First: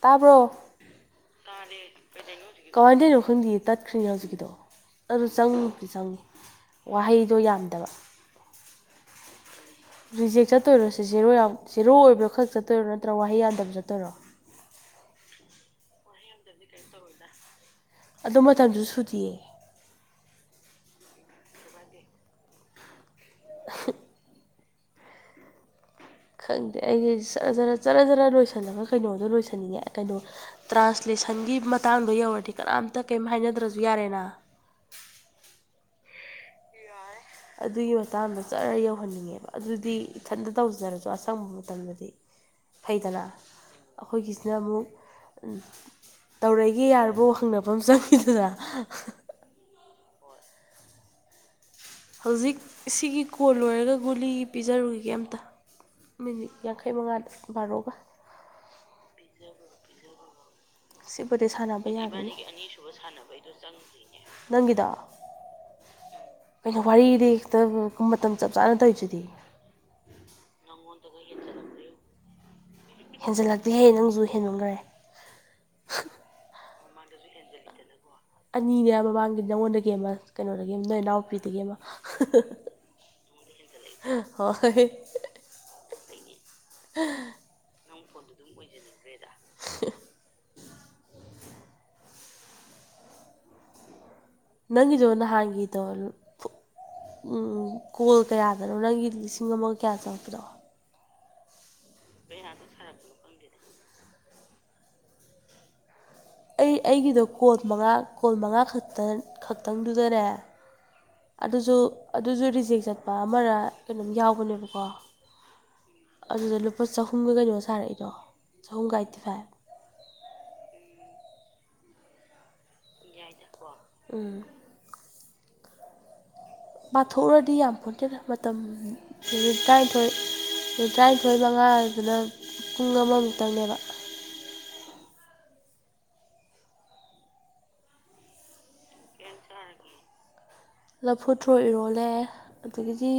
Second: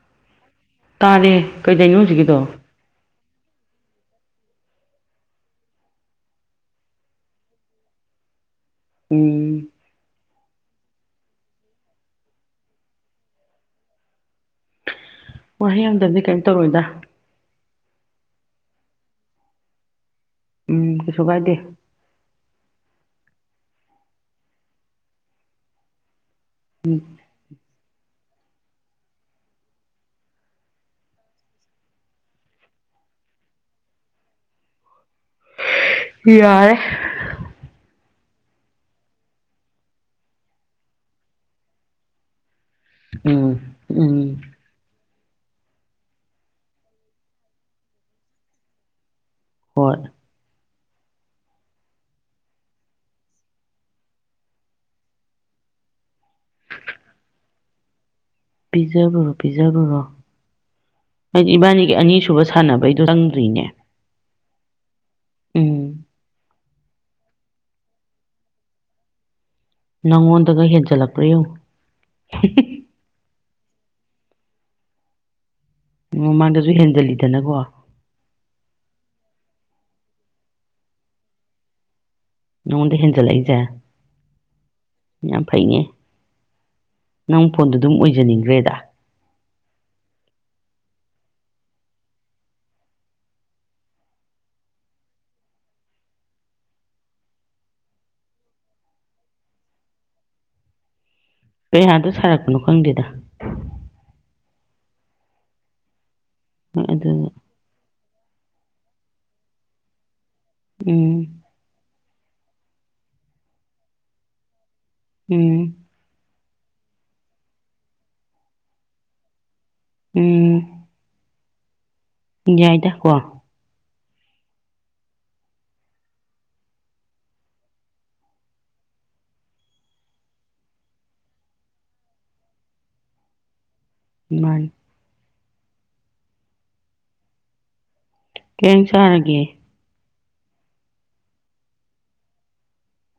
ꯇꯥꯕ꯭ꯔꯣ ꯇꯥꯔꯦ ꯀꯩꯗꯅꯣ ꯍꯧꯖꯤꯛꯀꯤꯗꯣ ꯀꯃꯥꯏꯅꯗꯣꯏꯅꯣ ꯈꯪꯗꯤ ꯇꯠꯈ꯭ꯔꯤꯅꯦ ꯍꯧꯖꯤꯛꯀꯤꯗꯣ ꯑꯗꯨ ꯆꯪꯉꯨꯗꯤ ꯆꯪꯉꯤ ꯋꯥꯍꯩꯗꯣ ꯌꯥꯝꯗꯕ ꯎꯝ ꯔꯤꯖꯦꯛ ꯆꯠꯇꯣꯏꯔꯣ ꯁꯤ ꯖꯦꯔꯣ ꯖꯦꯔꯣ ꯑꯣꯏꯕꯥ ꯈꯛ ꯆꯠꯇꯣꯏꯔꯣ ꯅꯠꯇ꯭ꯔ ꯋꯥꯍꯩ ꯌꯥꯗꯕ ꯆꯠꯇꯣꯏꯔꯣ ꯋꯥꯍꯩ ꯑꯃꯗꯗꯤ ꯀꯩꯅꯝ ꯇꯧꯔꯣꯏꯗ ꯑꯗꯨꯗꯣ ꯃꯇꯝꯗꯨꯁꯨ ꯁꯨꯗꯤꯌꯦ ꯎꯝ ꯀꯩꯁꯨ ꯀꯥꯏꯗꯦ ꯈꯪꯗꯦ ꯑꯩꯁꯔ ꯖꯔ ꯖꯔ ꯖꯔ ꯂꯣꯏꯁꯤꯜꯂꯒ ꯀꯩꯅꯣꯗꯣ ꯂꯣꯏꯁꯤꯟꯅꯤꯡꯉꯦ ꯀꯩꯅꯣ ꯇ꯭ꯔꯥꯟꯁꯂꯦꯁꯟꯒꯤ ꯃꯇꯥꯡꯗꯣ ꯌꯧꯔꯗꯤ ꯀꯅꯥꯝꯇ ꯀꯩꯝ ꯍꯥꯏꯅꯗ꯭ꯔꯁꯨ ꯌꯥꯔꯦꯅ ꯌꯥ ꯌꯥꯔꯦ ꯑꯗꯨꯒꯤ ꯃꯇꯥꯡꯗ ꯆꯔ ꯌꯧꯍꯟꯅꯤꯡꯉꯦꯕ ꯑꯗꯨꯗꯤ ꯏꯊꯟꯇ ꯇꯧꯖꯔꯁꯨ ꯑꯁꯪꯕ ꯃꯇꯝꯗꯗꯤ ꯐꯩꯗꯅ ꯎꯝ ꯎꯝ ꯑꯩꯈꯣꯏꯒꯤꯁꯤꯅ ꯑꯃꯨꯛ ꯇꯧꯔꯛꯑꯒꯦ ꯌꯥꯔꯕꯣ ꯍꯪꯐꯝ ꯑꯃ ꯆꯪꯉꯤꯗꯨꯗ ꯍꯣꯏ ꯍꯧꯖꯤꯛ ꯁꯤꯒꯤ ꯀꯣꯜ ꯂꯣꯏꯔꯒ ꯒꯨꯂꯤ ꯄꯤꯖꯔꯨꯔꯤꯒꯦ ꯑꯝꯇ ꯃꯤꯅꯤꯠ ꯌꯥꯡꯈꯩ ꯃꯉꯥ ꯕꯥꯔꯣꯒ ꯄꯤꯖꯔꯨꯔꯣ ꯄꯤꯖꯔꯨꯔꯣ ꯁꯤꯕꯨꯗꯤ ꯍꯥꯏꯗꯤ ꯁꯥꯟꯅꯕ ꯏꯕꯥꯅꯤꯒꯤ ꯌꯥꯒꯅꯤ ꯑꯅꯤꯁꯨꯕ ꯁꯥꯟꯅꯕꯩꯗꯣ ꯆꯪꯗ꯭ꯔꯤꯅꯦ ꯅꯪꯒꯤꯗꯣ ꯎꯝ ꯀꯩꯅꯣ ꯋꯥꯔꯤꯗꯤ ꯃꯇꯝ ꯆꯞ ꯆꯥꯅ ꯇꯧꯔꯤꯗꯨꯗꯤ ꯅꯉꯣꯟꯗꯒ ꯍꯦꯟꯖꯟꯂꯛꯄ꯭ꯔ ꯌꯦꯡꯉꯨ ꯍꯦꯟꯖꯜꯂꯛꯇꯦꯍꯦ ꯅꯪꯖꯨ ꯍꯦꯟꯃꯟꯈ꯭ꯔꯦ ꯃꯃꯥꯡꯗꯁꯨ ꯍꯦꯟꯖꯜꯂꯤꯗꯅꯀꯣ ꯑꯅꯤꯅꯦ ꯃꯃꯥꯡꯒꯤ ꯅꯉꯣꯟꯗꯒꯤ ꯑꯃ ꯀꯩꯅꯣꯗꯒꯤ ꯅꯣꯏ ꯏꯅꯥꯎꯄꯤꯗꯒꯤ ꯑꯃ ꯅꯉꯣꯟꯗ ꯍꯦꯟꯖꯜꯂꯛꯏꯁꯦ ꯍꯣꯏ ꯌꯥꯝ ꯐꯩꯅꯦ ꯅꯪ ꯐꯣꯟꯗꯨꯗꯨꯝ ꯑꯣꯏꯖꯅꯤꯡꯒ꯭ꯔꯦꯗꯥ ꯅꯪꯒꯤꯗꯣ ꯅꯍꯥꯟꯒꯤꯗꯣ ꯎꯝ ꯀꯣꯜ ꯀꯌꯥꯗꯅꯣ ꯅꯪꯒꯤ ꯂꯤꯁꯤꯡ ꯑꯃꯒ ꯀꯌꯥ ꯆꯪꯉꯛꯄꯗꯣ ꯀꯩꯌꯥꯗ ꯁꯥꯔꯛꯄꯅꯣ ꯈꯪꯗꯦꯗ ꯑꯩ ꯍꯣꯏ ꯑꯩꯒꯤꯗꯣ ꯑꯗꯨ ꯀꯣꯜ ꯃꯉꯥ ꯀꯣꯜ ꯃꯉꯥ ꯈꯛꯇ ꯈꯛꯇꯪꯗꯨꯗꯅꯦ ꯎꯝ ꯑꯗꯨꯖꯨ ꯑꯗꯨꯖꯨ ꯔꯤꯖꯦꯛ ꯆꯠꯄ ꯑꯃꯔ ꯀꯩꯅꯣꯝ ꯌꯥꯎꯕꯅꯦꯕꯀꯣ ꯎꯝ ꯑꯗꯨꯗ ꯂꯨꯄꯥ ꯆꯍꯨꯝꯒ ꯀꯩꯅꯣ ꯁꯥꯔꯛꯏꯗꯣ ꯆꯍꯨꯝꯒ ꯑꯩꯥꯏꯠꯇꯤ ꯐꯥꯏꯚ ꯎꯝ ꯌꯥꯏꯗ ꯀꯣ ꯎꯝ ꯄꯥꯊꯣꯛꯎꯔꯗꯤ ꯌꯥꯝꯄꯣꯠꯇꯦꯗ ꯃꯇꯝ ꯃꯤꯅꯤꯠ ꯇ꯭ꯔꯥꯅꯤꯊꯣꯏ ꯃꯤꯅꯤꯠ ꯇ꯭ꯔꯥꯅꯤꯊꯣꯏ ꯃꯉꯥꯗꯨꯅ ꯄꯨꯡ ꯑꯃꯃꯨꯛꯇꯪꯅꯦꯕ ꯃꯥꯟꯅꯤ ꯀꯩꯖꯥꯡ ꯆꯥꯔꯒꯦ ꯂꯐꯨꯊ꯭ꯔꯣ ꯏꯔꯣꯜꯂꯦ ꯑꯗꯒꯤꯗꯤ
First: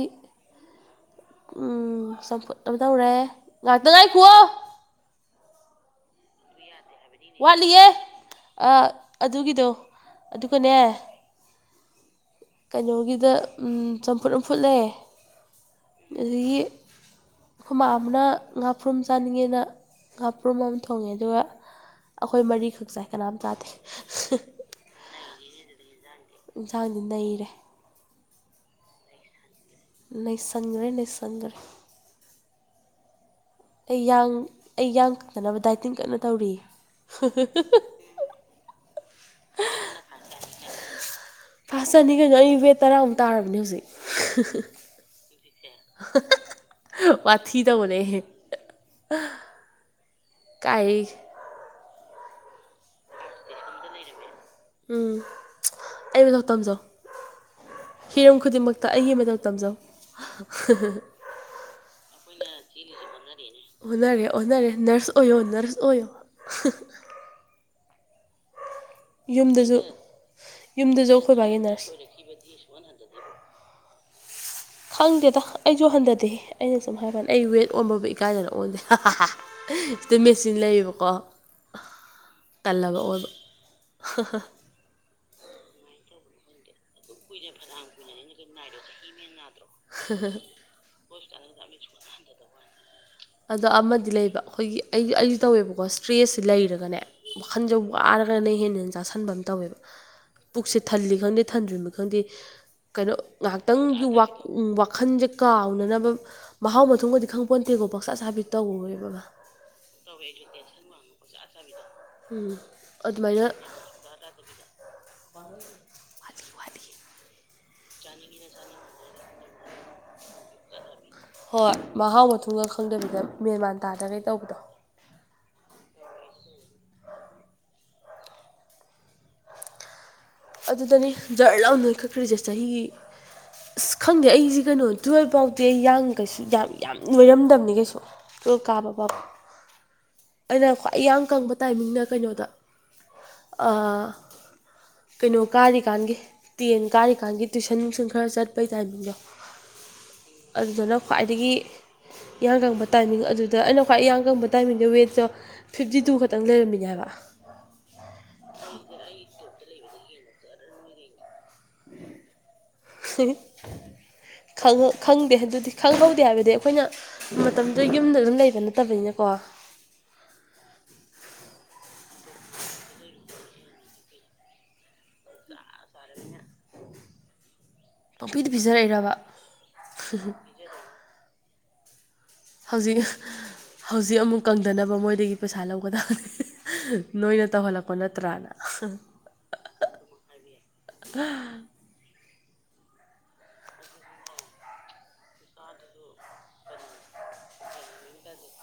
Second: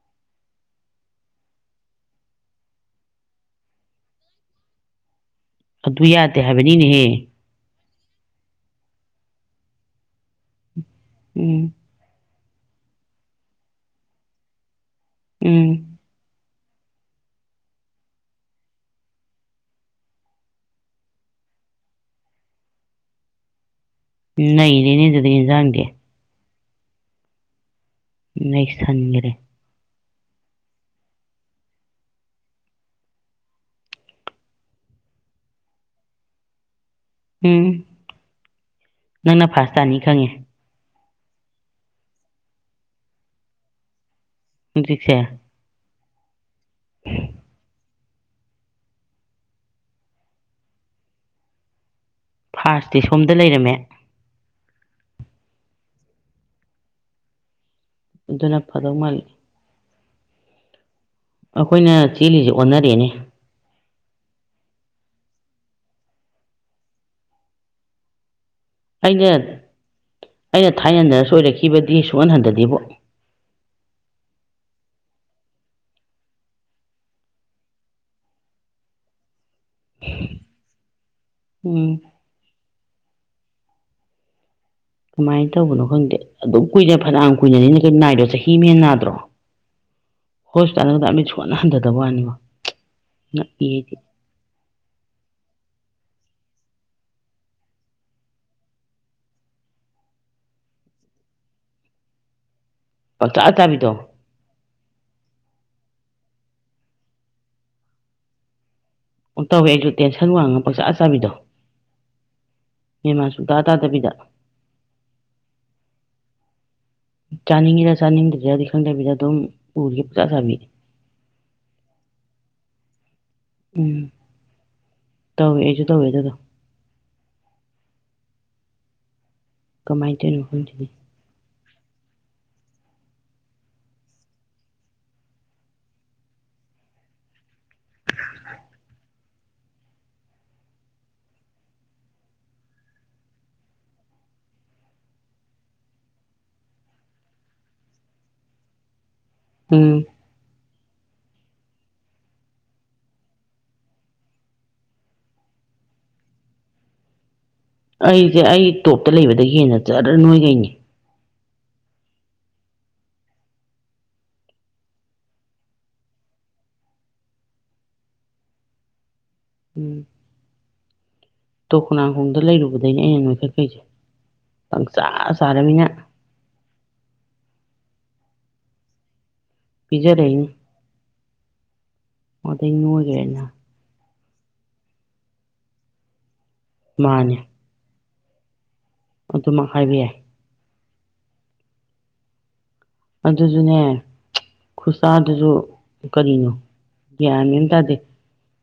ꯎꯝ ꯆꯝꯐꯨꯠ ꯑꯃ ꯇꯧꯔꯦ ꯉꯥꯛꯇ ꯉꯥꯏꯈꯨꯋꯣ ꯑꯗꯨ ꯌꯥꯗꯦ ꯍꯥꯏꯕꯅꯤꯅꯦꯍꯦ ꯋꯥꯠꯂꯤꯌꯦ ꯑ ꯑꯗꯨꯒꯤꯗꯣ ꯑꯗꯨꯒꯅꯦ ꯎꯝ ꯀꯩꯅꯣꯒꯤꯗ ꯎꯝ ꯆꯝꯐꯨꯠ ꯑꯃ ꯐꯨꯠꯂꯦ ꯎꯝ ꯑꯗꯒꯤ ꯈꯨꯃꯥꯝꯃꯅ ꯉꯥꯄ꯭ꯔꯨꯝ ꯆꯥꯅꯤꯡꯉꯦꯅ ꯉꯥꯄ꯭ꯔꯨꯝ ꯑꯃ ꯊꯣꯡꯉꯦ ꯑꯗꯨꯒ ꯑꯩꯈꯣꯏ ꯃꯔꯤꯈꯛ ꯆꯥꯏ ꯀꯅꯥꯝ ꯆꯥꯗꯦ ꯅꯩꯔꯦꯅꯦ ꯑꯗꯨꯗꯤ ꯏꯟꯖꯥꯡꯗꯤ ꯏꯟꯁꯥꯡꯗꯤ ꯅꯩꯔꯦ ꯅꯩꯁꯟꯒ꯭ꯔꯦ ꯅꯩꯁꯟꯒ꯭ꯔꯦ ꯅꯩꯁꯟꯒ꯭ꯔꯦ ꯑꯩ ꯌꯥꯡ ꯑꯩ ꯌꯥꯡ ꯀꯪꯗꯅꯕ ꯗꯥꯏꯇꯤꯡ ꯀꯟꯅ ꯇꯧꯔꯤꯌꯦ ꯎꯝ ꯅꯪꯅ ꯐꯥꯔꯁꯠ ꯇꯥꯅꯤ ꯈꯪꯉꯦ ꯐꯥꯁ ꯇꯥꯅꯤ ꯀꯩꯅꯣ ꯑꯩ ꯋꯦꯠ ꯇꯔꯥꯃꯨꯛ ꯇꯥꯔꯕꯅꯦ ꯍꯧꯖꯤꯛ ꯍꯧꯖꯤꯛꯁꯦ ꯋꯥꯊꯤ ꯇꯧꯕꯅꯦꯍꯦ ꯀꯥꯏꯗꯩ ꯐꯥꯔꯁꯇꯤ ꯁꯣꯝꯗ ꯂꯩꯔꯝꯃꯦ ꯎꯝ ꯑꯩ ꯃꯇꯧ ꯇꯝꯖꯧ ꯍꯤꯔꯝ ꯑꯗꯨꯅ ꯈꯨꯗꯤꯡꯃꯛꯇ ꯐꯗꯧ ꯑꯩꯒꯤ ꯃꯥꯜꯂꯤ ꯃꯇꯧ ꯇꯝꯖꯧ ꯑꯩꯈꯣꯏꯅ ꯆꯦꯜꯂꯤꯁꯡꯖꯦ ꯑꯣꯟꯅꯔꯦꯅꯦ ꯑꯣꯟꯅꯔꯦ ꯑꯣꯟꯅꯔꯦ ꯅꯔꯁ ꯑꯣꯏꯌꯣ ꯅꯔꯁ ꯑꯣꯏꯌꯣ ꯑꯩꯅ ꯌꯨꯝꯗꯁꯨ ꯑꯩꯅ ꯌꯨꯝꯗꯁꯨ ꯊꯥꯏꯅꯟꯗꯔ ꯑꯩꯈꯣꯏ ꯕꯥꯒꯤ ꯅꯔꯁ ꯁꯣꯏꯔꯛꯈꯤꯕꯗꯤ ꯁꯣꯛꯍꯟ ꯍꯟꯗꯗꯦꯕꯣ ꯈꯪꯗꯦꯗ ꯑꯩꯁꯨ ꯍꯟꯊꯗꯤꯦ ꯑꯩꯅ ꯁꯨꯝ ꯍꯥꯏꯕꯅꯤ ꯑꯩ ꯋꯦꯠ ꯑꯣꯟꯕꯕꯨ ꯏꯀꯥꯏꯗꯅ ꯑꯣꯟꯗꯦ ꯃꯦꯆꯤꯟ ꯂꯩꯌꯦꯕꯀꯣ ꯎꯝ ꯇꯥꯜꯂꯕ ꯑꯣꯟꯕ ꯀꯃꯥꯏꯅ ꯇꯧꯕꯅꯣ ꯈꯪꯗꯦ ꯑꯗꯨꯛ ꯀꯨꯢꯅ ꯨ ꯅꯥꯗ꯭ꯔꯣ [inaudible] ꯍꯣꯁꯄꯤꯇꯥꯜꯒꯗ ꯑꯃꯠ ꯁꯣꯟꯅ ꯍꯟꯊꯗꯕ ꯋꯥꯅꯤꯕ ꯑꯗꯣ ꯑꯃꯗꯤ ꯂꯩꯕ ꯑꯩꯈꯣꯏꯒꯤ ꯑꯩ ꯑꯩꯗꯤ ꯇꯧꯋꯦꯕꯀꯣ ꯏꯁꯇ꯭ꯔꯦꯁꯁꯦ ꯂꯩꯔꯒꯅꯦ ꯋꯥꯈꯟꯖ ꯋꯥꯔꯒꯅ ꯍꯦꯟꯅꯟꯅ ꯆꯥꯁꯟꯕ ꯑꯃ ꯇꯧꯋꯦꯕ ꯄꯨꯛꯁꯦ ꯊꯜꯂꯤ ꯈꯪꯗꯦ ꯊꯟꯗ꯭ꯔꯤꯃꯤ ꯈꯪꯗꯦ ꯀꯩꯅꯣ ꯄꯪꯆꯥ ꯆꯥꯕꯤꯗꯣ ꯉꯥꯏꯍꯥꯛꯇꯪꯒꯤ ꯋꯥꯛ ꯎꯟ ꯋꯥꯈꯟꯖꯦ ꯀꯥꯎꯅꯅꯕ ꯃꯍꯥꯎ ꯃꯊꯨꯝꯒꯗꯤ ꯈꯪꯄꯣꯟꯇꯦꯀꯣ ꯄꯥꯛꯆꯥ ꯆꯥꯕꯤ ꯇꯧꯋꯦꯕ ꯑꯃ ꯑꯣ ꯇꯧꯋꯦ ꯑꯩꯁꯨ ꯇꯦꯟꯁꯟ ꯋꯥꯡꯉ ꯄꯥꯛꯆꯥ ꯆꯥꯕꯤꯗꯣ ꯎꯝ ꯃꯦꯟ ꯃꯥꯟ ꯑꯗꯨꯃꯥꯏꯅ ꯁꯨꯛꯇꯥ ꯇꯥꯗꯕꯤꯗ [unintelligible] ꯆꯥꯅꯤꯡꯉꯤꯔ ꯆꯥꯅꯤꯡꯗ꯭ꯔꯤꯔꯥꯗꯤ ꯈꯪꯗꯕꯤꯗ ꯑꯗꯨꯝ ꯎꯔꯤꯒꯦꯏ ꯄꯨꯡꯆꯥ ꯆꯥꯕꯤ ꯍꯣꯏ ꯃꯍꯥꯎ ꯃꯊꯨꯝꯒ ꯈꯪꯗꯕꯤꯗ ꯃꯦꯟꯃꯥꯟ ꯎꯝ ꯇꯥꯗꯒꯩ ꯇꯧꯕꯗꯣ ꯇꯧꯋꯦ ꯑꯩꯖꯨ ꯇꯧꯋꯦ ꯑꯗꯨꯗꯣ ꯀꯃꯥꯏ ꯇꯧꯏꯅꯣ ꯑꯗꯨꯗꯅꯤ ꯖꯔ ꯂꯥꯎ ꯅꯣꯏꯈꯠꯈ꯭ꯔꯤꯁꯦ ꯆꯍꯤ ꯑꯁ ꯈꯪꯗꯦ ꯑꯩꯁꯦ ꯀꯩꯅꯣ ꯇꯨꯌꯦꯜꯐ ꯐꯥꯎꯗꯤ ꯑꯩ ꯌꯥꯡ ꯀꯩꯁꯨ ꯌꯥꯝ ꯌꯥꯝ ꯅꯣꯏꯔꯝꯗꯕꯅꯤ ꯀꯩꯁꯨ ꯇꯨꯋꯦꯜꯕ ꯀꯥꯕꯕꯥꯎ ꯑꯩꯅ ꯈ꯭ꯋꯥꯏ ꯌꯥꯡ ꯀꯪꯕ ꯇꯥꯏꯃꯤꯡꯅ ꯀꯩꯅꯣꯗ ꯑꯥ ꯀꯩꯅꯣ ꯀꯥꯔꯤꯀꯥꯟꯒꯤ ꯇꯦꯟ ꯀꯥꯔꯤꯀꯥꯟꯒꯤ ꯇꯨꯏꯁꯟ ꯅꯨꯡꯁꯟ ꯈꯔ ꯆꯠꯄꯩ ꯇꯥꯏꯃꯤꯡꯗꯣ ꯎꯝ ꯑꯗꯨꯗꯅ ꯈ꯭ꯋꯥꯏꯗꯒꯤ ꯌꯥꯡ ꯀꯪꯕ ꯇꯥꯏꯃꯤꯡ ꯑꯗꯨꯗ ꯑꯩꯅ ꯈ꯭ꯋꯥꯏ ꯌꯥꯡ ꯀꯪꯕ ꯇꯥꯏꯃꯤꯡꯗ ꯋꯦꯠ ꯐꯤꯞꯇꯤ ꯇꯨ ꯈꯇꯪ ꯂꯩꯔꯝꯃꯤꯅꯦ ꯍꯥꯏꯕ ꯑꯩꯁꯦ ꯑꯩ ꯇꯣꯞꯇ ꯂꯩꯕꯗꯒꯤ ꯍꯦꯟꯅ ꯖꯔ ꯅꯣꯏꯒꯩꯅꯦ [unintelligible] ꯈꯪ ꯈꯪꯗꯦ ꯑꯗꯨꯗꯤ ꯈꯪꯍꯧꯗꯦ ꯍꯥꯏꯕꯗꯤ ꯑꯩꯈꯣꯏꯅ ꯃꯇꯝꯗꯨꯗ ꯌꯨꯝꯗꯒ ꯑꯗꯨꯝ ꯂꯩꯕ ꯅꯠꯇꯕꯅꯤꯅꯀꯣ ꯎꯝ ꯇꯣꯛꯅꯥꯡꯈꯣꯡꯗ ꯂꯩꯔꯨꯕꯗꯩꯅꯦ ꯑꯩꯅ ꯅꯣꯏꯈꯠꯈꯩꯁꯦ ꯄꯪꯆꯥꯥ ꯆꯥꯔꯃꯤꯅ ꯄꯪꯄꯤꯗ ꯄꯤꯖꯔꯛꯏꯔꯕ ꯄꯤꯖꯔꯛꯏꯅꯤ ꯑꯗꯩ ꯍꯧꯖꯤꯛ ꯅꯣꯏꯈ꯭ꯔꯦꯅ ꯍꯧꯖꯤꯛ ꯑꯃꯨꯛ ꯀꯪꯗꯅꯕ ꯃꯣꯏꯗꯒꯤ ꯄꯩꯁꯥ ꯂꯧꯒꯗꯕ ꯃꯥꯅꯦ ꯅꯣꯏꯅ ꯇꯧꯍꯜꯂꯛꯄ ꯅꯠꯇ꯭ꯔꯥꯅ ꯑꯗꯨꯃꯛ ꯍꯥꯏꯕ ꯌꯥꯏ [unintelligible] ꯑꯗꯨꯖꯨꯅꯦ ꯈꯨꯠꯆꯥꯗꯨꯖꯨ ꯀꯔꯤꯅꯣ ꯒ꯭ꯌꯥꯟ ꯃꯦꯟ ꯑꯝ ꯇꯥꯗꯦ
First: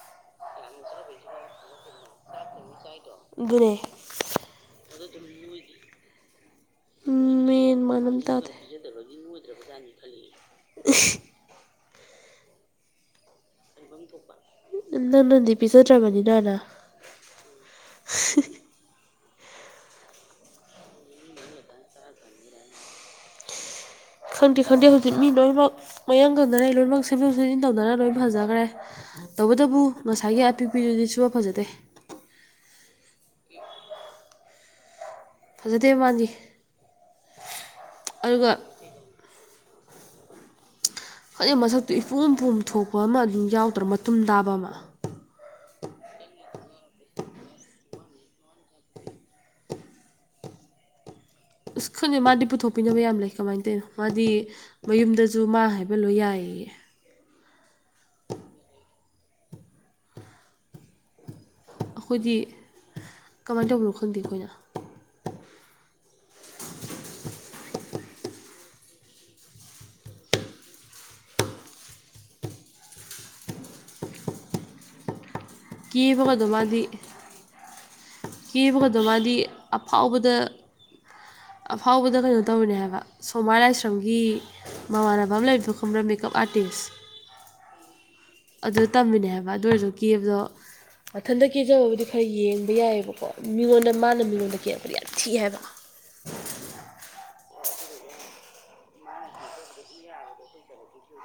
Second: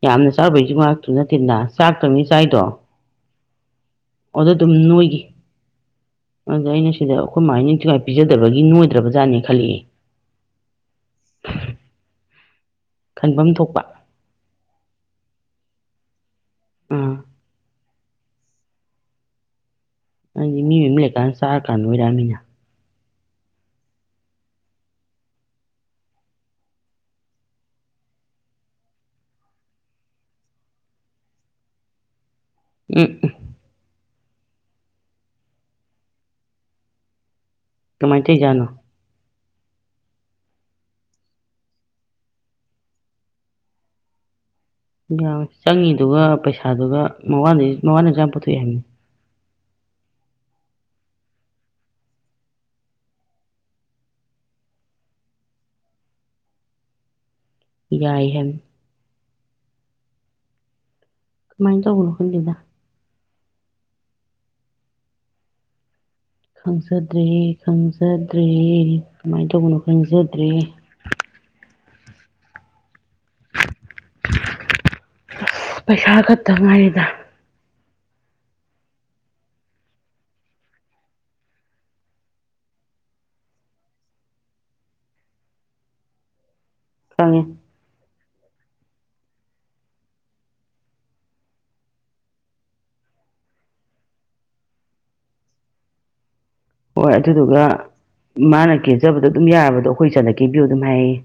ꯌꯥꯝꯅ ꯆꯥꯎꯕꯩꯖꯨ ꯋꯥ ꯉꯥꯛꯇ ꯅꯠꯇꯦꯟꯅ ꯆꯥꯛꯇꯪꯅꯤ ꯆꯥꯏꯗꯣ ꯗꯨꯨꯅꯦ ꯑꯗꯣ ꯗꯨꯝ ꯅꯣꯏꯒꯤ ꯑꯗꯨꯅ ꯑꯩꯅ ꯁꯤꯗ ꯑꯈꯣꯏꯃꯥꯏꯅ ꯃꯦꯟ ꯏꯟꯊꯤꯅꯨꯉꯥꯏ ꯃꯥꯟ ꯑꯃ ꯇꯥꯗꯦ ꯄꯤꯖꯗꯕꯒꯤ ꯅꯣꯏꯗ꯭ꯔꯕꯖꯥꯠꯅꯦ ꯈꯜꯂꯛꯑꯦ [unintelligible] ꯈꯟꯕꯝ ꯊꯣꯛꯄ ꯅꯪ ꯅꯪꯅꯗꯤ ꯄꯤꯖꯗ꯭ꯔꯕꯅꯤꯅꯥꯅ ꯑꯥ [unintelligible] ꯍꯗꯤ ꯃꯤ ꯃꯌꯨꯝ ꯂꯩꯀꯥꯟ ꯆꯥꯔ ꯀꯥꯟ ꯅꯣꯏꯔꯛ ꯑꯃꯤꯅ꯫ ꯈꯪꯗꯦ ꯈꯪꯗꯦ ꯍꯧꯖꯤꯛ ꯃꯤ ꯂꯣꯏꯃꯛ ꯃꯌꯥꯡ ꯀꯪꯅꯔꯦ ꯂꯣꯏꯃꯛ ꯁꯦꯝꯗꯣꯛ ꯁꯦꯝꯖꯤꯟ ꯇꯧꯅꯔ ꯂꯣꯏ ꯐꯖꯒ꯭ꯔꯦ ꯇꯧꯕꯇꯕꯨ ꯉꯁꯥꯏꯒꯤ ꯑꯄꯤꯀꯄꯤꯗꯨꯗꯤ ꯁꯨꯐ ꯐꯖꯗꯦ [unintelligible] ꯐꯖꯗꯦ ꯃꯥꯗꯤ ꯀꯃꯥꯏ ꯑꯗꯨꯒ ꯇꯩꯖꯥꯠꯅꯣ ꯈꯪꯗꯦ ꯃꯁꯛꯇꯨ ꯏꯄꯣꯝ ꯄꯣꯝꯊꯣꯛꯄ ꯑꯃ ꯑꯗꯨꯝ ꯌꯥꯎꯗ꯭ꯔꯣ ꯃꯇꯨꯝ ꯇꯥꯕ ꯑꯃ ꯌꯥꯎꯏ ꯆꯪꯉꯤꯗꯨꯒ ꯄꯩꯁꯥꯗꯨꯒ ꯃꯋꯥꯅ ꯃꯋꯥꯅꯖꯨ ꯌꯥꯝ ꯄꯨꯊꯣꯛꯑꯦ ꯍꯥꯏꯝꯅꯤ ꯏꯁ ꯈꯪꯗꯦ ꯃꯥꯗꯤ ꯄꯨꯊꯣꯛꯄꯤꯅꯕ ꯌꯥꯝ ꯂꯩ ꯀꯃꯥꯏ ꯇꯧꯏꯅꯣ ꯃꯥꯗꯤ ꯃꯌꯨꯝꯗꯖꯨ ꯃꯥ ꯍꯥꯏꯕ ꯂꯣꯏ ꯌꯥꯏꯌꯦꯌꯦ ꯌꯥꯏ ꯍꯥꯏꯝꯅꯤ ꯀꯃꯥꯏ ꯇꯧꯕꯅꯣ ꯈꯪꯗꯦꯗ ꯀꯃꯥꯏ ꯇꯧꯕꯅꯣ ꯈꯪꯗꯦ ꯑꯩꯈꯣꯏꯅ ꯈꯪꯖꯗ꯭ꯔꯦ ꯈꯪꯖꯗ꯭ꯔꯦ ꯀꯃꯥꯏ ꯇꯧꯕꯅꯣ ꯈꯪꯖꯗ꯭ꯔꯦ ꯄꯩꯁꯥ ꯀꯦꯕꯒꯗꯣ ꯈꯛꯇ ꯃꯥꯗꯤ ꯉꯥꯏꯔꯦꯗ ꯀꯦꯕꯒꯗꯣ ꯃꯥꯗꯤ ꯑꯐꯥꯎꯕꯗ ꯑꯐꯥꯎꯕꯗ ꯀꯩꯅꯣ ꯇꯧꯔꯤꯅꯦ ꯍꯥꯏꯕ ꯁꯣꯃꯥ ꯂꯥꯏꯁ꯭ꯔꯝꯒꯤ ꯃꯃꯥꯅꯕ ꯑꯃ ꯂꯩꯕꯗꯣ ꯈꯪꯕꯔꯥ ꯃꯦꯀꯞ ꯑꯥꯔꯇꯤꯁ ꯈꯪꯉꯦ ꯑꯗꯨ ꯇꯝꯃꯤꯅꯦ ꯍꯥꯏꯕ ꯑꯗꯨ ꯑꯣꯏꯔꯖꯨ ꯀꯦꯕꯗꯣ ꯃꯊꯟꯇ ꯀꯦꯖꯕꯕꯨꯗꯤ ꯈꯔ ꯌꯦꯡꯕ ꯌꯥꯏꯕꯀꯣ ꯃꯤꯉꯣꯟꯗ ꯃꯥꯅ ꯃꯤꯉꯣꯟꯗ ꯀꯦꯔꯛꯄꯗꯤ ꯌꯥꯝ ꯊꯤ ꯍꯥꯏꯕ ꯍꯣꯏ ꯑꯗꯨꯗꯨꯒ ꯃꯥꯅ ꯀꯦꯖꯕꯗꯣ ꯑꯗꯨꯝ ꯌꯥꯔꯕꯗꯣ ꯑꯩꯈꯣꯏ ꯏꯆꯟꯗ ꯀꯦꯕꯤꯌꯨ ꯑꯗꯨꯝ ꯍꯥꯏꯌꯦꯌꯦ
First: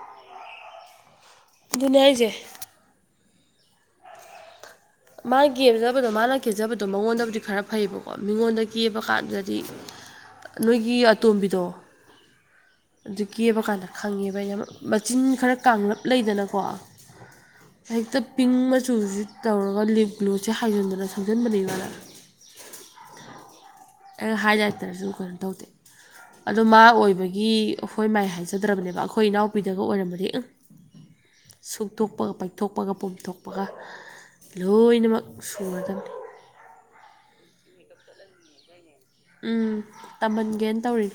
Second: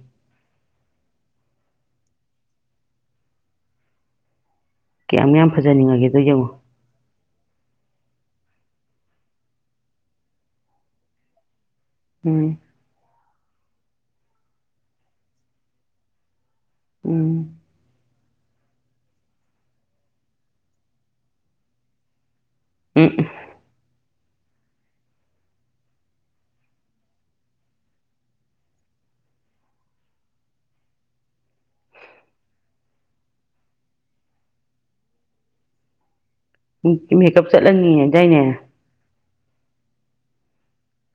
ꯑꯗꯨꯅꯦ ꯍꯥꯏꯖꯦ ꯀꯌꯥꯝ ꯃꯥꯏ ꯌꯥꯝ ꯀꯦꯖꯕꯗꯣ ꯐꯖꯅꯤꯡꯉꯒꯦꯗꯣ ꯃꯥꯅꯥ ꯌꯦꯡꯉꯣ ꯀꯦꯖꯕ ꯑꯗꯣ ꯃꯉꯣꯟꯗꯕꯨꯗꯤ ꯈꯔ ꯐꯩꯕꯀꯣ ꯃꯤꯉꯣꯟꯗ ꯀꯦꯕ ꯀꯥꯟꯗꯗꯤ ꯅꯣꯏꯒꯤ ꯑꯇꯣꯝꯕꯤꯗꯣ ꯎꯝ ꯑꯗꯨ ꯀꯦꯕ ꯀꯥꯟꯗ ꯈꯪꯉꯦꯕ ꯑꯩꯅ ꯃꯆꯤꯟ ꯈꯔ ꯀꯥꯡꯂꯞ ꯂꯩꯗꯅꯀꯣ ꯎꯝ ꯍꯦꯛꯇ ꯄꯤꯡ ꯃꯆꯨꯖꯤ ꯇꯧꯔꯒ ꯂꯤꯞ ꯒ꯭ꯂꯣꯖꯦ ꯍꯥꯏꯖꯤꯟꯗꯅ ꯁꯪꯖꯟꯕꯅꯦꯃꯤ ꯃꯥꯅ [unintelligible] ꯑꯩ ꯍꯥꯏꯂꯥꯏꯠꯇꯔꯖꯨ ꯀꯩꯅꯣ ꯇꯧꯗꯦ꯫ ꯑꯗꯣ ꯃꯥ ꯑꯣꯏꯕꯒꯤ ꯍꯣꯏ ꯃꯥꯏ ꯍꯥꯏꯖꯗ꯭ꯔꯕꯅꯦꯕ ꯑꯈꯣꯏ ꯏꯅꯥꯎꯄꯤꯗꯒ ꯑꯣꯏꯔꯝꯃꯗꯤ ꯎꯪ ꯁꯨꯡꯇꯣꯛꯄꯒ ꯄꯩꯊꯣꯛꯄꯒ ꯄꯣꯝꯊꯣꯛꯄꯒ ꯂꯣꯏꯅꯃꯛ ꯁꯨꯔꯗꯝꯅꯤ ꯃꯦꯀꯞ ꯆꯠꯂꯅꯤꯌꯦ ꯗꯥꯏꯅꯦ ꯎꯝ ꯇꯝꯍꯟꯒꯦꯅ ꯇꯧꯔꯤ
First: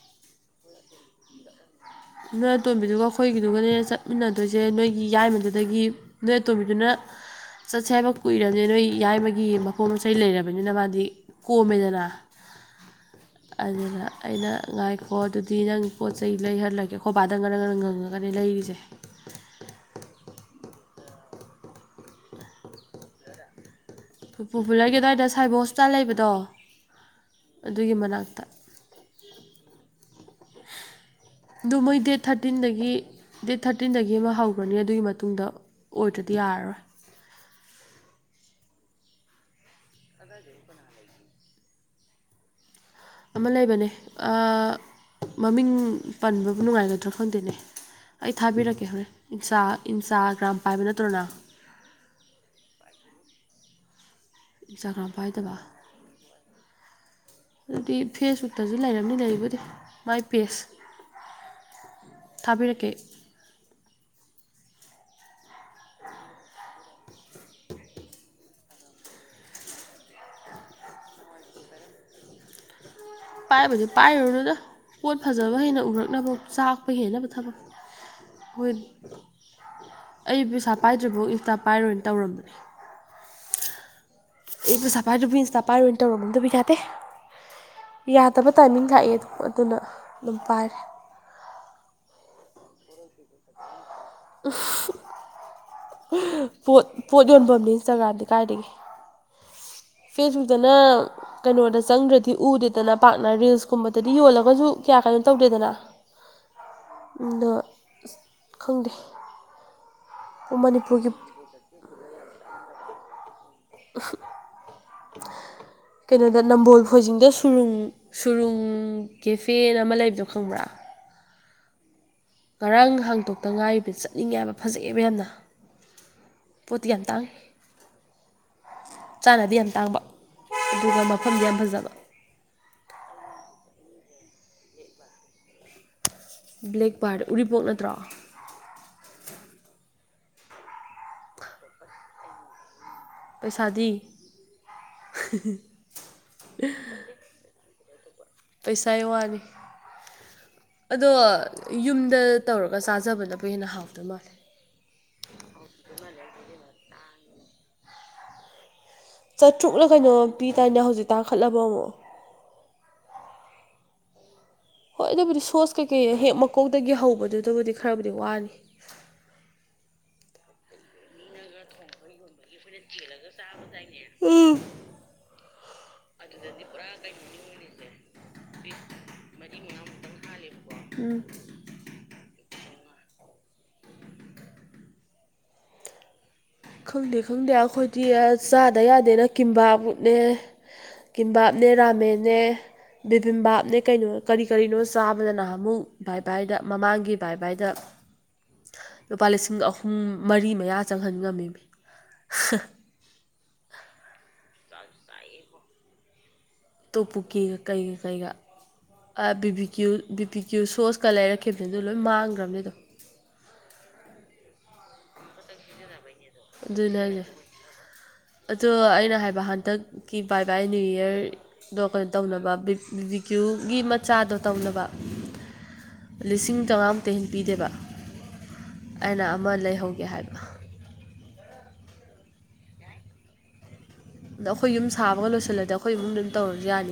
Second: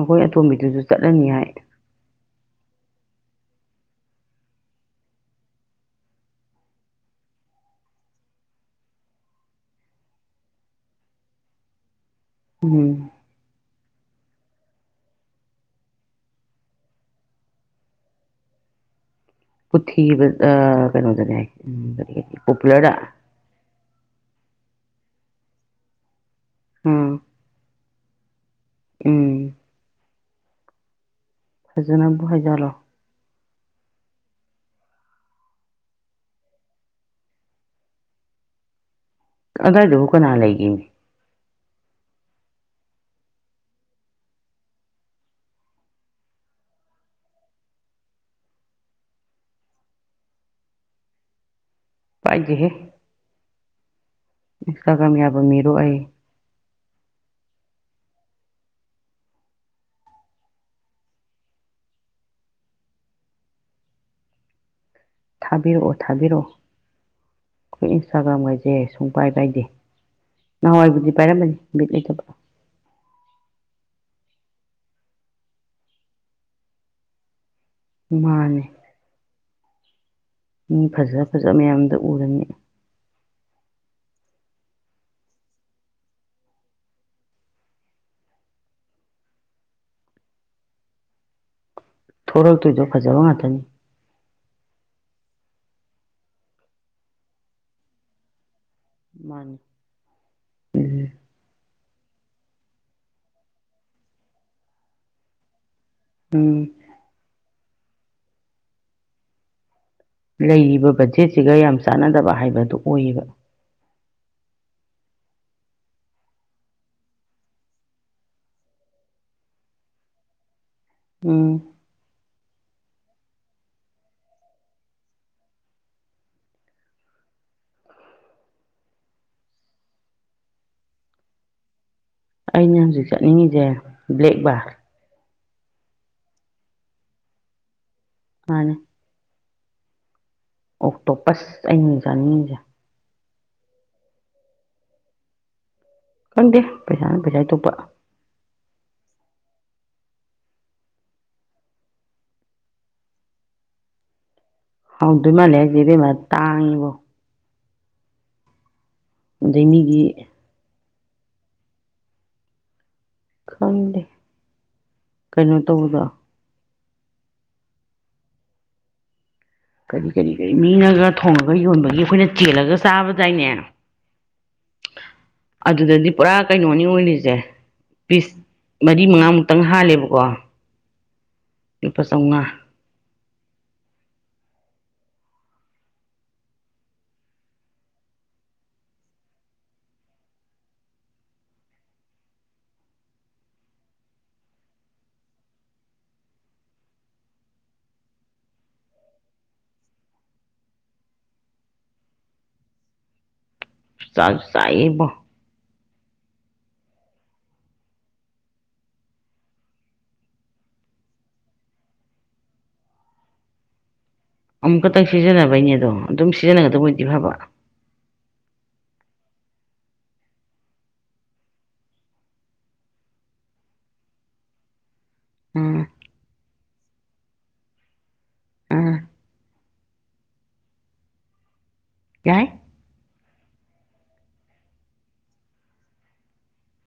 ꯑꯈꯣꯏ ꯑꯇꯣꯝꯕꯤꯗꯨꯖꯨ ꯆꯠꯂꯅꯤ ꯍꯥꯏ ꯅꯣꯏ ꯑꯇꯣꯝꯕꯤꯗꯨꯒ ꯑꯈꯣꯏꯒꯤꯗꯨꯒꯅꯦ ꯆꯠꯃꯤꯟꯅꯗꯣꯏꯖꯦ ꯅꯣꯏꯒꯤ ꯌꯥꯏꯃꯗꯨꯗꯒꯤ ꯅꯣꯏ ꯑꯇꯣꯝꯕꯤꯗꯨꯅ ꯆꯠꯁꯦ ꯍꯥꯏꯕ ꯀꯨꯏꯔꯕꯅꯤ ꯅꯣꯏ ꯌꯥꯏꯃꯒꯤ ꯃꯄꯣꯠ ꯃꯆꯩ ꯂꯩꯔꯕꯅꯤꯅ ꯃꯥꯗꯤ ꯀꯣꯃꯦꯗꯅ ꯎꯝ ꯑꯗꯨꯗ ꯑꯩꯅ ꯉꯥꯏꯈꯣ ꯑꯗꯨꯗꯤ ꯅꯪꯒꯤ ꯄꯣꯠ ꯆꯩ ꯂꯩꯍꯜꯂꯒꯦ ꯑꯈꯣꯕꯥꯗ ꯉꯔꯪ ꯉꯔꯪ ꯉꯪꯉꯒꯅꯤ ꯂꯩꯔꯤꯖꯦ ꯄꯨꯊꯤꯕ ꯑ ꯀꯩꯅꯣꯗꯅꯦ ꯍꯥꯏ ꯀꯔꯤ ꯄꯣꯄꯨꯂꯔꯗ ꯄꯣꯄꯨꯂꯔꯒꯤ ꯑꯗꯨꯋꯥꯏꯗ ꯁꯥꯏꯕ ꯍꯣꯁꯄꯤꯇꯥꯜ ꯂꯩꯕꯗꯣ ꯎꯝ ꯑꯗꯨꯒꯤ ꯃꯅꯥꯛꯇ ꯎꯝ ꯑꯗꯨ ꯃꯣꯏ ꯗꯦꯠ ꯐꯖꯅꯕꯨ ꯍꯥꯏꯖꯜꯂꯣ ꯊꯥꯔꯇꯤꯟꯗꯒꯤ ꯗꯦꯠ ꯊꯥꯔꯇꯤꯟꯗꯒꯤ ꯑꯃ ꯍꯧꯒ꯭ꯔꯅꯤ ꯑꯗꯨꯒꯤ ꯃꯇꯨꯡꯗ ꯑꯣꯏꯗ꯭ꯔꯗꯤ ꯌꯥꯔꯔꯣꯏ ꯑꯗ꯭ꯋꯥꯏꯗꯕꯨ ꯀꯅꯥ ꯂꯩꯒꯦꯅꯦ ꯑꯃ ꯂꯩꯕꯅꯦ ꯑꯥꯥ ꯃꯃꯤꯡ ꯄꯟꯕꯕꯨ ꯅꯨꯡꯉꯥꯏꯒꯗ꯭ꯔꯥ ꯈꯪꯗꯦꯅꯦ ꯑꯩ ꯊꯥꯕꯤꯔꯛꯀꯦ ꯍꯣꯔꯦꯟ ꯏꯟꯆꯥ ꯏꯟꯆꯥꯒ꯭ꯔꯥꯝ ꯄꯥꯏꯕ ꯅꯠꯇ꯭ꯔꯣ ꯅꯪ ꯄꯥꯏꯗꯦꯍꯦ ꯏꯟꯁꯇꯥꯒ꯭ꯔꯥꯝ ꯏꯟꯁꯇꯒ꯭ꯔꯥꯝ ꯌꯥꯕ ꯄꯥꯏꯗꯕ ꯃꯤꯔꯣ ꯑꯩ ꯑꯗꯨꯗꯤ ꯐꯦꯁꯕꯨꯛꯇꯁꯨ ꯂꯩꯔꯝꯅꯤ ꯂꯩꯕꯨꯗꯤ ꯃꯥꯏ ꯄꯦꯖ ꯊꯥꯕꯤꯔꯛꯀꯦ ꯑꯩ ꯊꯥꯕꯤꯔꯛꯑꯣ ꯊꯥꯕꯤꯔꯛꯑꯣ ꯑꯩꯈꯣꯏ ꯏꯟꯁꯇꯥꯒ꯭ꯔꯥꯝ ꯒꯥꯏꯖꯦ ꯁꯨꯡꯄꯥꯏ ꯄꯥꯏꯗꯦ ꯅꯍꯥꯟꯋꯥꯏꯕꯨꯗꯤ ꯄꯥꯏꯔꯝꯕꯅꯤ ꯕꯤꯠ ꯂꯩꯇꯕ ꯄꯥꯏꯕꯨꯗꯤ ꯄꯥꯏꯔꯨꯅꯨꯗ ꯄꯣꯠ ꯐꯖꯕ ꯍꯦꯟꯅ ꯎꯔꯛꯅꯕ ꯆꯥꯛꯄ ꯍꯦꯟꯅꯕ ꯊꯕꯛ ꯃꯥꯅꯦ ꯍꯣꯏ ꯑꯩ ꯄꯩꯁꯥ ꯃꯤ ꯐꯖ ꯄꯥꯏꯗ꯭ꯔꯤꯕꯧ ꯐꯖꯕ ꯏꯟꯁꯇꯥ ꯃꯌꯥꯝꯗꯣ ꯄꯥꯏꯔꯣꯏꯅ ꯇꯧꯔꯝꯕꯅꯦ ꯎꯔꯕꯅꯤꯅ ꯑꯩ ꯄꯩꯁꯥ ꯄꯥꯏꯗꯔ꯭ꯤꯕꯧ ꯏꯟꯁꯇꯥ ꯄꯥꯏꯔꯣꯏ ꯇꯧꯔꯝꯕ ꯑꯗꯨꯕꯨ ꯌꯥꯗꯦ ꯌꯥꯗꯕ ꯇꯥꯏꯃꯤꯡ ꯂꯥꯛꯑꯦ ꯑꯗꯨꯅ ꯑꯗꯨꯝ ꯄꯥꯏꯔꯦ ꯊꯣꯛꯔꯛꯇꯣꯏꯗꯣ ꯐꯖꯕ ꯉꯥꯛꯇꯅꯤ [inaudible] ꯄꯣꯠ ꯄꯣꯠ ꯌꯣꯟꯕꯝꯅꯦ ꯏꯟꯁꯇꯒ꯭ꯔꯥꯝꯗꯤ ꯀꯥꯏꯗꯒꯤ ꯃꯥꯅꯤ ꯐꯦꯁꯕꯨꯛꯗꯅ ꯎꯝ ꯀꯩꯅꯣꯗ ꯆꯪꯗ꯭ꯔꯗꯤ ꯎꯗꯦꯗꯅ ꯄꯥꯛꯅ ꯔꯤꯜꯁꯀꯨꯝꯕꯗꯗꯤ ꯌꯣꯜꯂꯒꯁꯨ ꯀꯌꯥ ꯀꯩꯅꯣ ꯇꯧꯗꯦꯗꯅ ꯎꯝ ꯑꯗꯣ ꯈꯪꯗꯦ ꯂꯩꯔꯤꯕ ꯃꯅꯤꯄꯨꯔꯒꯤ ꯕꯖꯦꯠꯁꯤꯒ ꯌꯥꯝ ꯆꯥꯟꯅꯗꯕ ꯍꯥꯏꯕꯗꯣ ꯑꯣꯏꯌꯦꯕ [inaudible] ꯀꯩꯅꯣꯗ ꯅꯝꯕꯣꯜ ꯈꯣꯏꯖꯤꯡꯗ ꯁꯨꯔꯨꯡ ꯁꯨꯔꯨꯡ ꯀꯦꯐꯦꯅ ꯑꯃ ꯂꯩꯕꯗꯣ ꯈꯪꯕ꯭ꯔꯥ ꯎꯝ ꯉꯔꯥꯡ ꯍꯥꯡꯇꯣꯛꯇ ꯉꯥꯏꯔꯤꯕ ꯆꯠꯅꯤꯡꯉꯦ ꯍꯥꯏꯕ ꯐꯖꯩꯑꯕ ꯌꯥꯝꯅ ꯄꯣꯠꯇꯤ ꯌꯥꯝ ꯇꯥꯡꯏ ꯆꯥꯅꯗꯤ ꯌꯥꯝ ꯇꯥꯡꯕ ꯑꯗꯨꯒ ꯃꯐꯝꯗꯤ ꯌꯥꯝ ꯐꯖꯕ ꯑꯩꯅ ꯍꯧꯖꯤꯛ ꯆꯠꯅꯤꯡꯉꯤꯖꯦ ꯕ꯭ꯂꯦꯛ ꯕꯥꯔ ꯕ꯭ꯂꯦꯛ ꯕꯥꯔ ꯎꯔꯤꯄꯣꯛ ꯅꯠꯇ꯭ꯔꯣ ꯃꯥꯅꯦ ꯑꯣꯛꯇꯣꯄꯁ ꯑꯩꯩꯅ ꯍꯨꯖꯤꯛ ꯆꯥꯅꯤꯡꯉꯤꯁꯦ ꯄꯩꯁꯥꯗꯤ ꯈꯪꯗꯦ ꯄꯩꯁꯥꯅ ꯄꯩꯁꯥꯒꯤ ꯊꯣꯛꯄ ꯄꯩꯁꯥꯏ ꯋꯥꯅꯤ ꯑꯗꯣ ꯌꯨꯝꯗ ꯇꯧꯔꯒ ꯆꯥꯖꯕꯅꯕꯨ ꯍꯦꯟꯅ ꯍꯥꯎꯗꯣꯏ ꯃꯥꯜꯂꯦ ꯍꯧꯗꯣꯏ ꯃꯥꯜꯂꯦ ꯍꯥꯏꯖꯦ ꯏꯕꯦꯃꯥ ꯇꯥꯡꯉꯤꯕꯣ ꯑꯗꯩ ꯆꯥꯇ꯭ꯔꯨꯛꯂ ꯃꯤꯒꯤ ꯀꯩꯅꯣ ꯄꯤ ꯗꯥꯏꯅꯦ ꯍꯧꯖꯤꯛ ꯇꯥꯈꯠꯂꯕ ꯑꯃꯨꯛ ꯈꯪꯗꯦ ꯍꯣꯏ ꯑꯗꯨꯕꯨꯗꯤ ꯀꯩꯅꯣ ꯁꯣꯁ ꯇꯧꯕꯗꯣ ꯀꯩꯀꯩ ꯍꯦꯛ ꯃꯀꯣꯛꯗꯒꯤ ꯍꯧꯕꯗꯨꯗꯕꯨꯗꯤ ꯈꯔꯕꯨꯗꯤ ꯋꯥꯅꯤ ꯀꯔꯤ ꯀꯔꯤ ꯀꯔꯤ ꯃꯤꯉꯒ ꯊꯣꯡꯉꯒ ꯌꯣꯟꯕꯒꯤ ꯑꯩꯈꯣꯏꯅ ꯆꯦꯜꯂꯒ ꯆꯥꯕꯗꯥꯏꯅꯦ [inaudible] ꯑꯗꯨꯗꯗꯤ ꯄꯨꯔꯥ ꯀꯩꯅꯣꯅꯤ ꯑꯣꯏꯔꯤꯖꯦ ꯄꯤꯁ ꯃꯔꯤ ꯃꯉꯥꯃꯨꯛꯇꯪ ꯍꯥꯜꯂꯦꯕꯀꯣ ꯎꯝ ꯂꯨꯄꯥ ꯆꯧꯉꯥ ꯈꯪꯗꯦ ꯈꯪꯗꯦ ꯑꯈꯣꯏꯗꯤ ꯆꯥꯗ ꯌꯥꯗꯦꯅ ꯀꯤꯝꯕꯥꯞ ꯅꯦ ꯀꯤꯝꯕꯥꯞꯅꯦ ꯔꯥꯃꯦꯅꯦ ꯕꯦꯕꯤꯝꯕꯥꯞꯅꯦ ꯀꯩꯅꯣ ꯀꯔꯤ ꯀꯔꯤꯅꯣ ꯆꯥꯕꯗ ꯅꯍꯥꯟꯃꯨꯛ ꯕꯥꯏ ꯕꯥꯢꯗ ꯃꯃꯥꯡꯒꯤ ꯕꯥꯢ ꯕꯥꯏꯗ ꯂꯨꯄꯥ ꯂꯤꯁꯤꯡ ꯑꯍꯨꯝ ꯃꯔꯤ ꯃꯌꯥ ꯆꯪꯍꯟ ꯉꯝꯃꯤ [unintelligible] ꯆꯥꯖꯨ ꯆꯥꯌꯦꯕꯣ ꯇꯣꯞꯄꯨꯀꯦꯒ ꯀꯩꯒ ꯀꯩꯒ ꯑꯥ B B Q B P Q ꯁꯣꯁꯀ ꯂꯩꯔꯛꯈꯤꯝꯅꯤ ꯑ ꯑꯗꯨ ꯂꯣꯏ ꯃꯥꯡꯈꯒ꯭ꯔꯝꯅꯤ ꯑꯗꯣ ꯑꯃꯨꯛ ꯈꯛꯇꯪ ꯁꯤꯖꯤꯟꯅꯕꯩꯅꯦ ꯑꯗꯣ ꯑꯗꯨꯝ ꯁꯤꯖꯤꯟꯅꯒꯗꯕ ꯑꯗꯨꯅꯦ ꯑꯣꯏꯗꯤ ꯍꯥꯏꯖꯦ ꯐꯕ ꯑꯗꯣ ꯑꯩꯅ ꯍꯥꯏꯕ ꯍꯟꯗꯛꯀꯤ ꯕꯥꯏ ꯕꯥꯏ ꯅ꯭ꯌꯨ ꯌꯔ ꯗꯣ ꯀꯩꯅꯣ ꯇꯧꯅꯕ ꯕꯤ ꯕꯤꯀ꯭ꯌꯨꯒꯤ ꯃꯆꯥꯗꯣ ꯇꯧꯅꯕ ꯎꯝ ꯂꯤꯁꯤꯡ ꯆꯧꯉꯥ ꯃꯨꯛꯇ ꯍꯦꯟ ꯄꯤꯗꯦꯕ ꯎꯝ ꯑꯩꯅ ꯑꯃ ꯂꯩꯍꯧꯒꯦ ꯍꯥꯏꯕ ꯌꯥꯏ ꯑꯗꯣ ꯑꯩꯈꯣꯏ ꯌꯨꯝ ꯁꯥꯕꯒ ꯂꯣꯏꯁꯤꯜꯂꯗꯤ ꯑꯩꯈꯣꯏ ꯏꯃꯨꯡ ꯑꯗꯨꯝ ꯇꯧꯔꯁꯨ ꯌꯥꯅꯤ